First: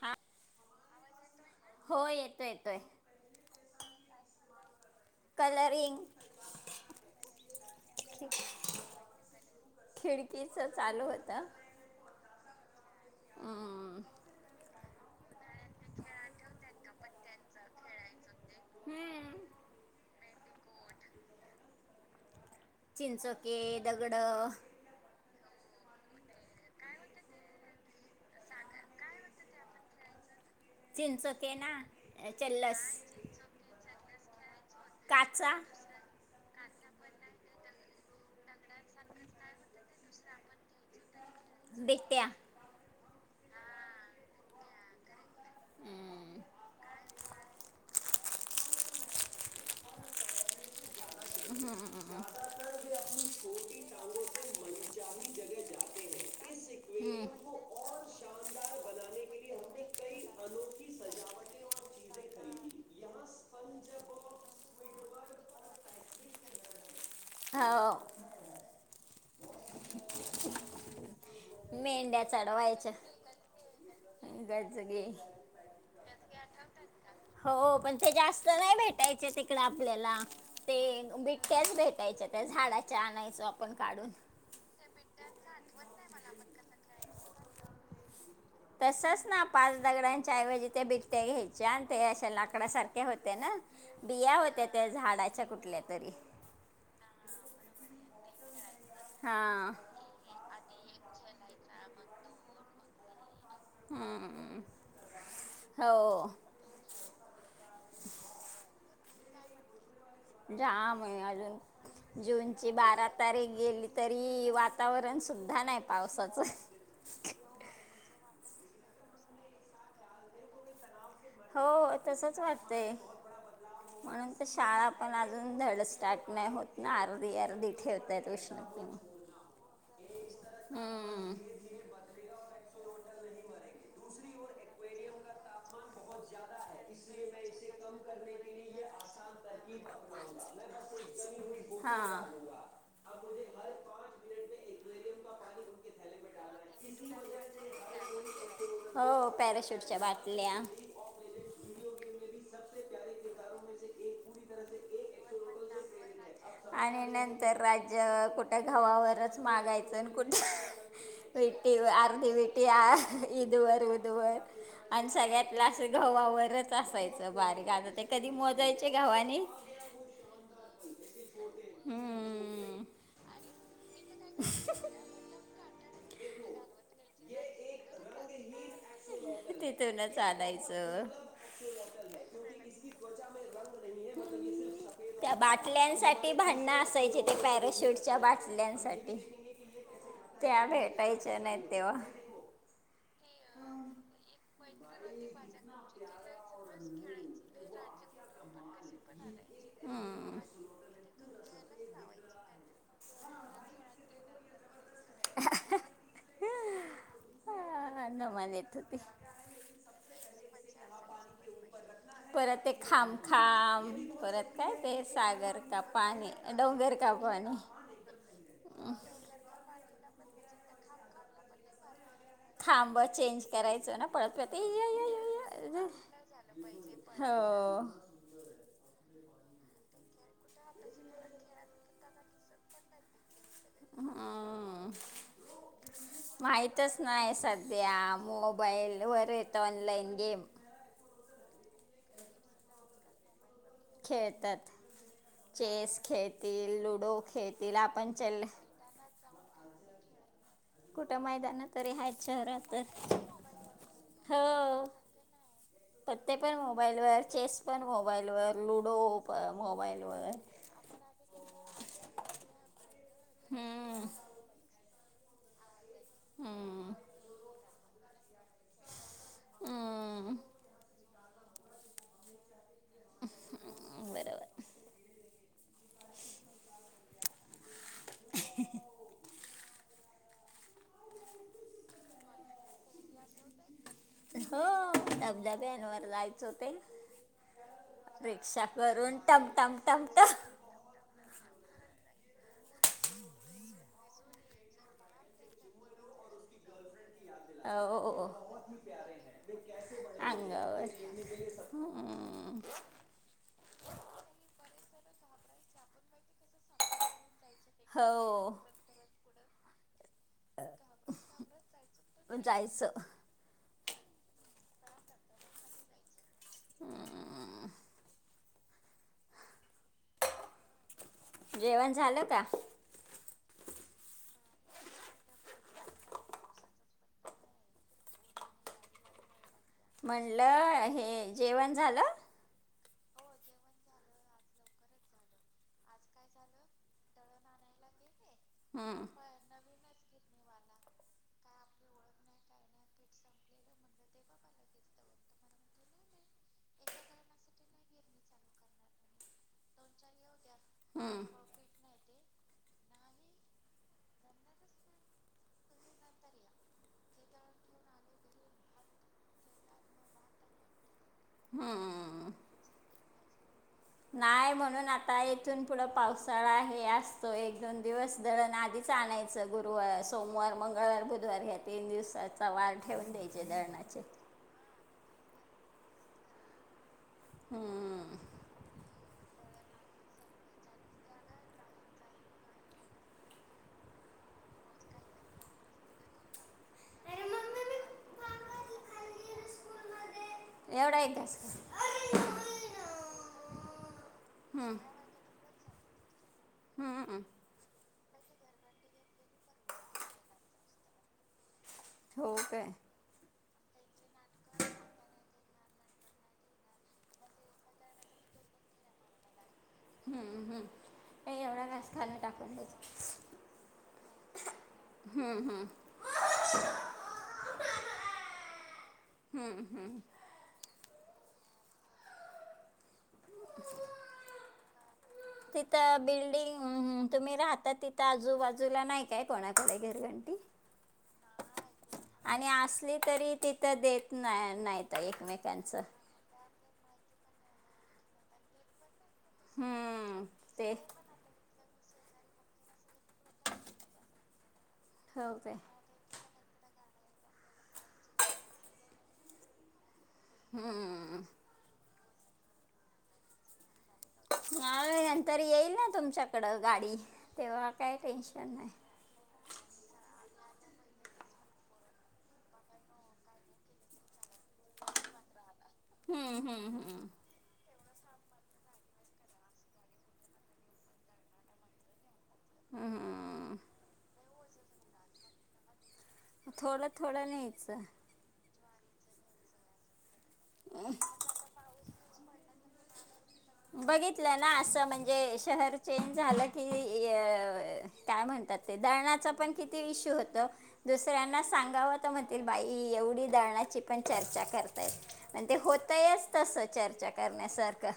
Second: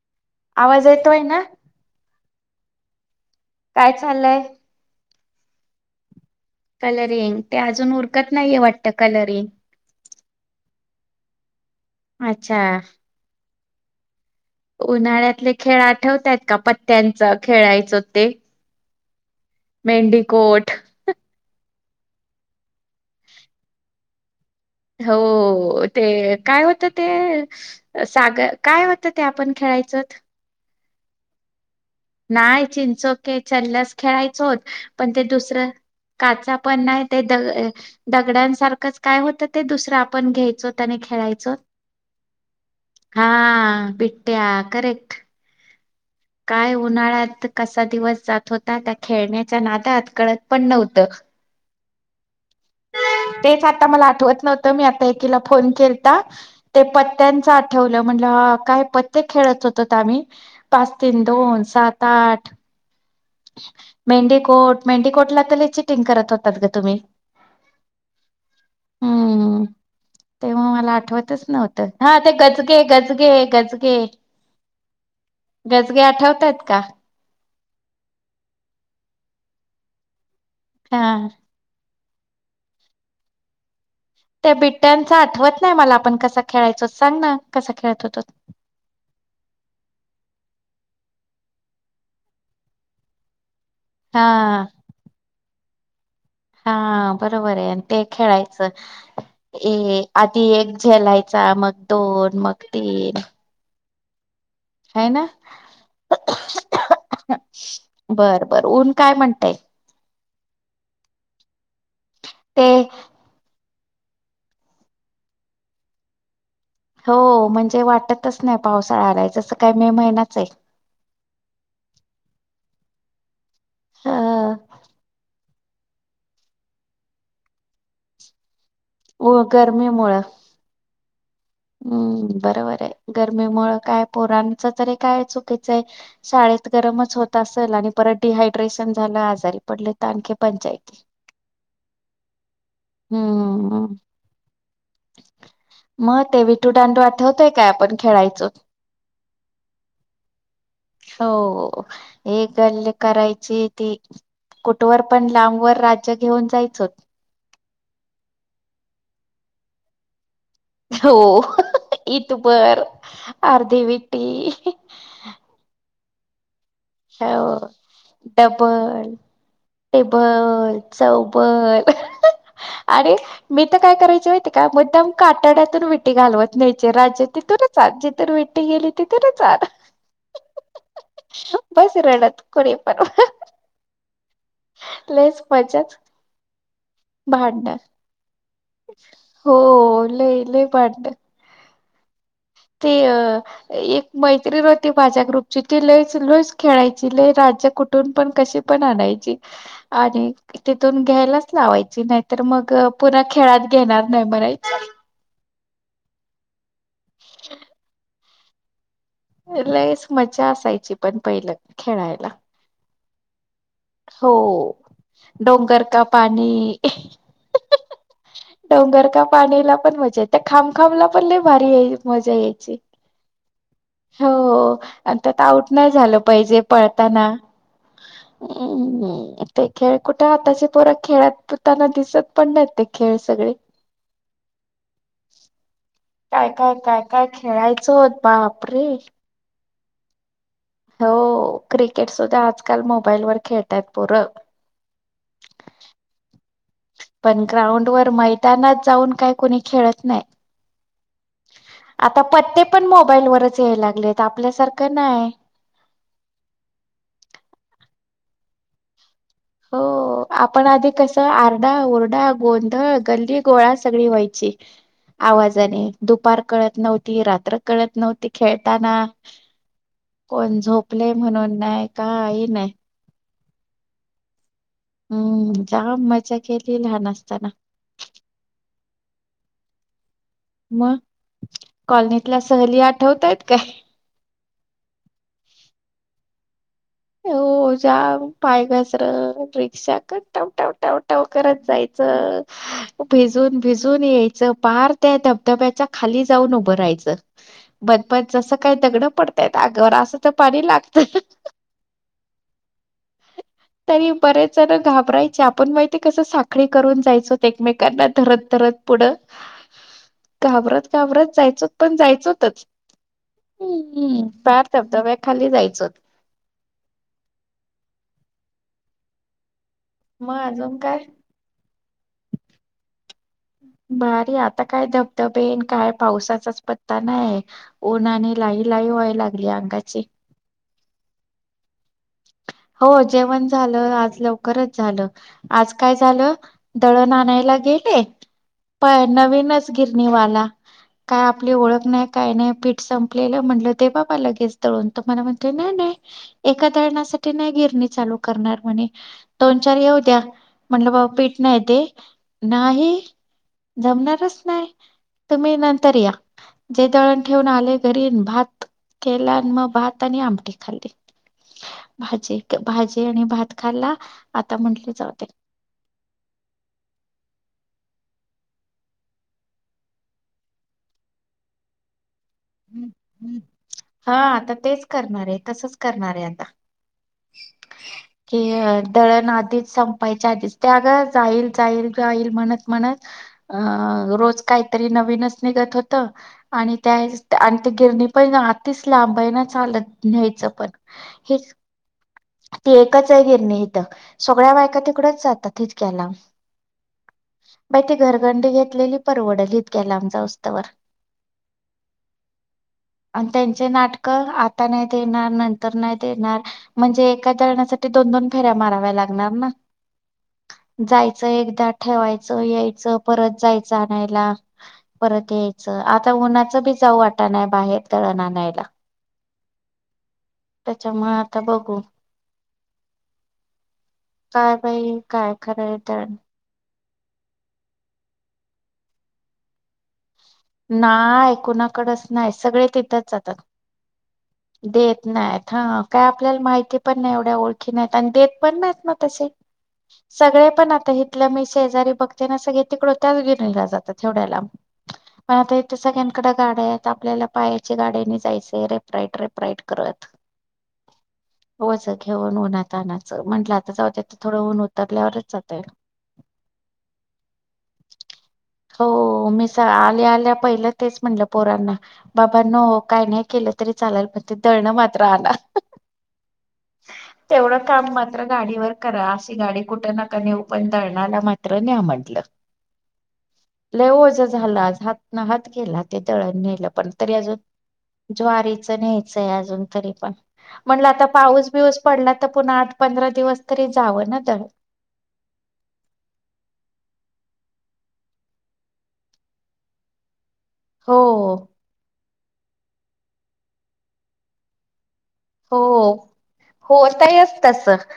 हा आवाज येतोय ना? हो येतोय येतोय. काय चाललंय? कलरिंग कलरिंग, ते अजून खि उरकत नाहीये वाटत कलरिंग? आ अच्छा! उन्हाळ्यातले खेळ आठवत्यात का पत्त्यांच खेळायचो ते? हम्म मेंडीकोट चिंचोके, दगडं हो हो ते काय होतं ते सागर काय होतं ते आपण खेळायचोत? चिंचोके ना! नाही चल्लस चिंचोक, चलस खेळायचोचं पण ते काचा दुसरं काचा पण नाही ते द दगडांसारखंच काय होतं ते दुसरं आपण घेयचो त्यांनी खेळायचो? पिट्टया हा पिट्टया करेक्ट. हम्म. काय उन्हाळ्यात कसा दिवस जात होता त्या खेळण्याच्या नादात कळत पण नव्हतं. हम [inaudible] तेच आता मला आठवतं नव्हत मी आ एकीला फोन केलता, ते पत्त्यांच आठवलं मला. काय पत्त्या खेळत होतोत आम्ही, पाच तीन दोन सात आठ. चिटींग करतं होतात ग तुम्हीं. हो तेव्हा मला आठवतच नव्हतं, हा मेंढ्या ते गजगे, चढवायच्या गजगे, गजगे गजगे ठेवत्यात का? हो पण ते जास्त नाही भेटायचे तिकडं आपल्याला, हा ते बिट्टयाच भेटा यच्या त्या झाडाच्या आणायचो आपणं. त्या बिट्टयांच आठवतं नाही मला आपण कसा खेळायचो सांग ना, कसा खेळतं होतो? तसंच ना पाच दगडांच्याऐवजी ते बिट्टया घ्यायच्या आणि ते अशे लाकडा सारख्या होत्या ना. बिया हा होत्या त्या झाडाच्या कुठल्या तरी. हा बरोबर ये ते खेळाय चो, हां ए आधी एक झेलायचा मग दोन मग तीन हम्मम हाय ना! बरं बर ऊन काय म्हणतंय? जाम आहे अजून, ते जूनची बारा तारीख गेली तरी वातावरण सुद्धा नाही पावसाचं. हो म्हणजे वाटतच नाही पावसाळा आलाय जसं काय मे महिनाचय. हो तसच वाटतय, ह म्हणून तर शाळा पण धड स्टार्ट नाही होत ना आर्धी-आर्धी ठेवत्यात. हो गरमी मुळं हम्म. हम्म बरोबर आहे गरमी मुळे काय पोरांच तरी काय चुकीचंय शाळेत गरमच होत असेल आणि परत डिहायड्रेशन झालं आजारी पडले तर आणखी पंचायती हा हम्मम मग ते विठू दांडू आठवतोय काय आपण खेळायचो हो पॅराशूटच्या बाटल्या हो एक गल्ल करायची ती कुठवर पण लांबवर राज्य घेऊन जायचं होत राज कुठ्या गावावरच हो विटी अर्धी विटी इथपर आ इदवर अर्धी उदवर विट्टी आणि सगळ्यातलं असं घवावरच असायचं हो बारीक आता ते कधी मोजायचे डबल गावाने टेबल चौबल हम्म, आणि मी तर काय करायच काम काटाड्यातून विटी घालत नाही राज त तरच ज वेट गेली त तरच आ तिथूनच आणायचं तरडात कोणी पार त्या बाटल्यांसाठी भांडणं असायचे, ते भांडण पॅराशूटच्या बाटल्या बाटल्यांसाठी, हो लई त्या लई भांडण भेटायच्या नाही तेव्हा. ते अ एक मैत्री र माझ्या ग्रुपची, ती लय लय खेळायची लय राज्य कुठून पण कशी पण आणायची. आणि हम्म. तिथून घ्यायला लावायची नाहीतर मग पुन्हा खेळात घेणार नाही म्हणायचे. ह [unintelligible] ह [inaudible] धमाल येत होती. लईच मज्जा असायची पण पहिलं खेळायला. परत ते खाम खाम हो परत काय ते, सागर, का पाणी डोंगर, का पाणी डोंगर का पाणीला पण मजा ते खब खाबला पण ल भारी मजा यायची थाब चेंज करायचं ना हो पळत आणि त्यात आऊट ये नाही झालं हो. हम् ते खेळ कुठे आत्ताचे पोर खेळातताना दिसत पण नाही. ते खेळ सगळे हा. काय काय माहितच काय काय नाही सध्या, खेळायचो बापरे. मोबाईलवर येत ऑनलाइन गेम हो, क्रिकेट सुद्धा आजकाल मोबाईल वर खेळतात पोर. खेळतात चेस खेळतील, लुडो पण खेळतील, ग्राउंड वर आपण चल मैदानात जाऊन काय कोणी खेळत नाही. कुठं मैदान तरी आहेत आता पत्ते शहरात तर पण मोबाईल वरच याय लागलेत. हो आपल्यासारखं नाही. पत्ते पण मोबाईल वर, चेस पण मोबाईल वर, लुडो मोबाईल वर हो आपण आधी कस आरडा, ओरडा, गोंधळ, गल्ली गोळा हम्म, सगळी व्हायची. आवाजाने, दुपार कळत हम्म. नव्हती, रात्र कळत नव्हती. खेळताना हम्म कोण झोपले म्हणून नाही, काही नाही. बरोबर. हम्म, जाम मजा केली लहान असताना. [inaudible] मग कॉलनीतल्या सहली आठवतायत काय? हो धबधाब्यानवर जायचं ते हो जाम पाय घसर, करून टम टम रिक्षा टम करत टम टमटम करत जायचं. भिजून, भिजून, यायच पार त्या धबधब्याच्या खाली जाऊन उभं राहायचं. बदबत जसं काही दगडं पडतायत हो, अंगावर असं तर पाणी लागतं. अंगावर हम्म. तरी बरेचण घाबरायची, आपण माहितीय कसं साखळी करून जायचोत एकमेकांना धरत धरत पुढं घाबरत, घाबरत, हो जायचो पण जायचोतच. जायचं हम्म्म, पार धबधब्या खाली जायचं. ह [inaudible] मग अजून काय? जेवण झालं का? हम् [inaudible] भारी आता काय धबधबेन काय पावसाचाच पत्ता नाहीय, उन्हाने लाई, लाई, व्हाय लाग म्हणलं, हे जेवण झालं. ह [inaudible] हो जेवण झालं. आज लवकरच झालं. आज काय झालं दळण आणायला गेल भ प हम्म नवीनच गिरणीवाला [unintelligible] काय आपली ओळख नाही, काय नाही, पीठ संपलेलं म्हटलं, दे बाबा लगेच दळून तो मला म्हणतो नाही नाही एका दळणासाठी नाही गिरणी चालू करणार म्हणे, दोन चार येऊ द्या. म्हटलं बा हम्म पीठ नाहीय ते नाही. जमणारच नाही तुम्ही नंतर या. जे दळण ठेवून आले घरी भात केला आणि मग भात आणि आमटी खाल्ली. हम. भाजी भाजी आणि भात खाल्ला नाही आता म्हणून म्हंटले जाऊ आता दे येथून पुढं पावसाळा हे असतो एक दोन दिवस दळण आधीच आणायचं गुरुवार सोमवार मंगळवार बुधवार ह्या तीन दिवसात सवल ठेवून द्यायचे दळणाचे त आ. हम्म. आध काहीतरी नवीनच निघत होत आणि त्या अरे आणि मम्मी ते मी गिरणी पण भांगातलं आतिच लांब खाली आहे ना गेलो चालत न्यायचं पण स्कूलमध्ये एवढा एक घास हेच. खा. अरे नाही ती ना. एकच आहे गिरणी इथं सगळ्या बायका तिकडच जातात तितक्याला हम्मम. घरगंडी घेतलेली परवडली इतक्याला आमचा उस्तवर हो काय. त्यांचे नाटक आता नाही देणार नंतर नाही देणार म्हणजे एका जणासाठी दोन दोन फेऱ्या माराव्या लागणार ना. हम्म. जायचं ए, एवढा एकदा घास खाणं ठेवायचं टाकून यायचं द्यायचं परत जायचं आणायला. परत हम्म, हम्म, यायचं आता उन्हाचं बी जाऊ वाटा नाही बाहेर तळ आण आणयला. हम्म हम्म. त्याच्या म आता बघू. काय बाई काय खरं आहे तर तिथं बिल्डिंग तुम्ही राहता तिथं आजूबाजूला नाही काय कोणाकडे घरगं नाहीय कणाकडच नाही आणि सगळे असली तिथेच तरी जातात तिथं देत नाही नाहीत देत नाही. एकमेकांचं ह काय आपल्याला माहिती पण एवढ्या ओख नाही देत पण नाही ना त हम्म, सगळे पण ते आ. शजारी बघते स तिकड घेऊन जात तेव्याला हो पण काय आताथे सगळ्यां इकड्या गाड्या आहेत आपल्याला पायाच्या गाड्याने जायच रेपराईट रेपराईट करत. हम्मममम. वज घेऊन उन्ह आणनाच म्हट. म नंतर येईल ना तुमच्याकडं गाडी तेव्हा काही टेन्शन नाही. हो मी स आले आले. पहिलं तेच म्हणलं पोरांना बाबा न काय नाही केलं तरी चालायल ते धरणं मात्र आ हम्म, हम्म, हम्म. तेवढं. काम मात्र गाडीवर करा अशी गाडी कुठं नका नेऊ पण तळणाला मात्र नाही म्हटलं. हम्म. लेवज झाला हात न हात गेला. ते दळण नेलं थोडं पण तरी थोडं अजून न्यायचं ज्वारीच न्यायचंय अजून तरी पण म्हणलं आता पाऊस बिऊस पडला तर पुन्हा आठ पंधरा दिवस तरी जावं बघितलं दळण ना असं म्हणजे शहर चेंज झालं की काय म्हणतात ते दळणाचा पण किती इशू होत हो दुसऱ्यांना सांगाव म्हतील बाई एवढी दळणाची पण चर्चा करतायत. मण ते हो होतयच तस चर्चा होतयच तस करण्यासारखं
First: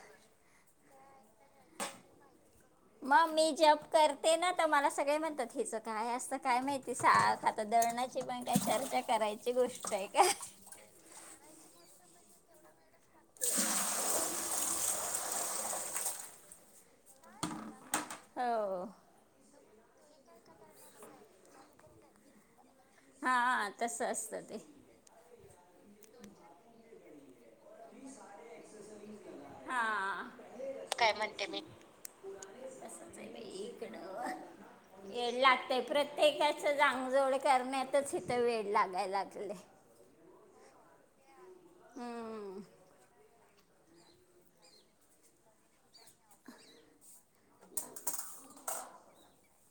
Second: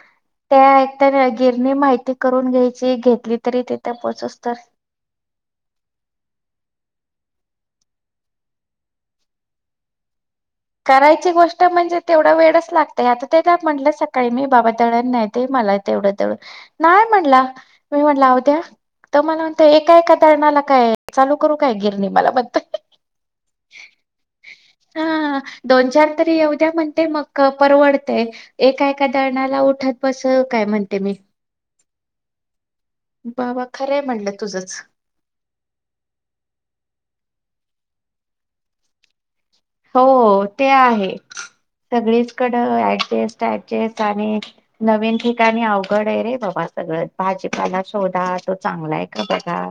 त्या एक तरर गिरणी माहिती करून घ्या. मग मी जप करते ना तर मला सगळे म्हणतात हिचं काय असतं काय माहिती साख आता दळणाची पण त्या चर्चा करायची गोष्ट आहे का. करायची गोष्ट म्हणजे तेवढा वेळच लागतय आता ते म्हटलं सकाळी मी बाबा दळण नाही ते म तेवढं तेवढं नाही म्हणला मी म्हटलं अद्या हो तर मला एका एका रणाला काय चालू करू काय गिरणी मला बत हा तस असतं ते दोन-चार तरी येऊ द्या म्हणते मग परवडतेय एका-एका दळणाला उठत बस हां काय म्हणते मी. बाबा खरे म्हणे. वेड लागतेय प्रत्येकाच जांगजोड करण्यात. तरच इथं वेळ लागायला लागले. हो ते आहे सगळीचकड हम्म. ऍडजेस्ट. ऍडजेस्ट आणि नवीन ठिकाणी अवघड आहे रे बाबा सगळं भाजीपाला शोधात. तो चांगला आहे का बघा.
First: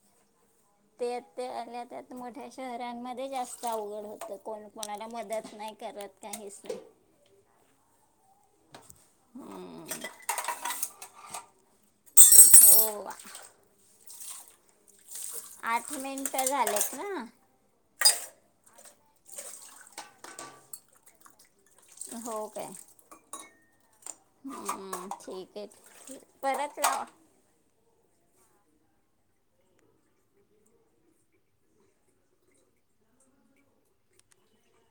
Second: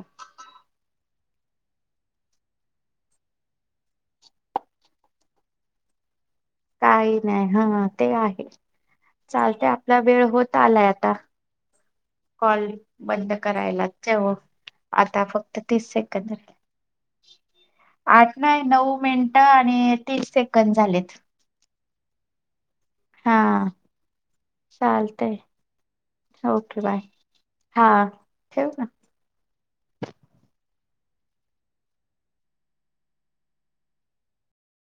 ते आल्या त्यात मोठ्या शहरांमध्ये जास्त अवघड होत, कोण कोणाला मदत नाही करत. काहीच नाही काही नाही, हा ते आहे, चालते आपला हम्म. वेळ होत आलाय आता. कॉल हो बंद करायला. ठेवू. आता फक्त तीस आठ सेकंद मिनटं राहिल्यात. झालेत ना आठ नाही नऊ. मिनट आणि तीस सेकंद झालेत. हो काय. हा हम् चालतय ठीक आहे परत. ओके बाय हा ठेव ना.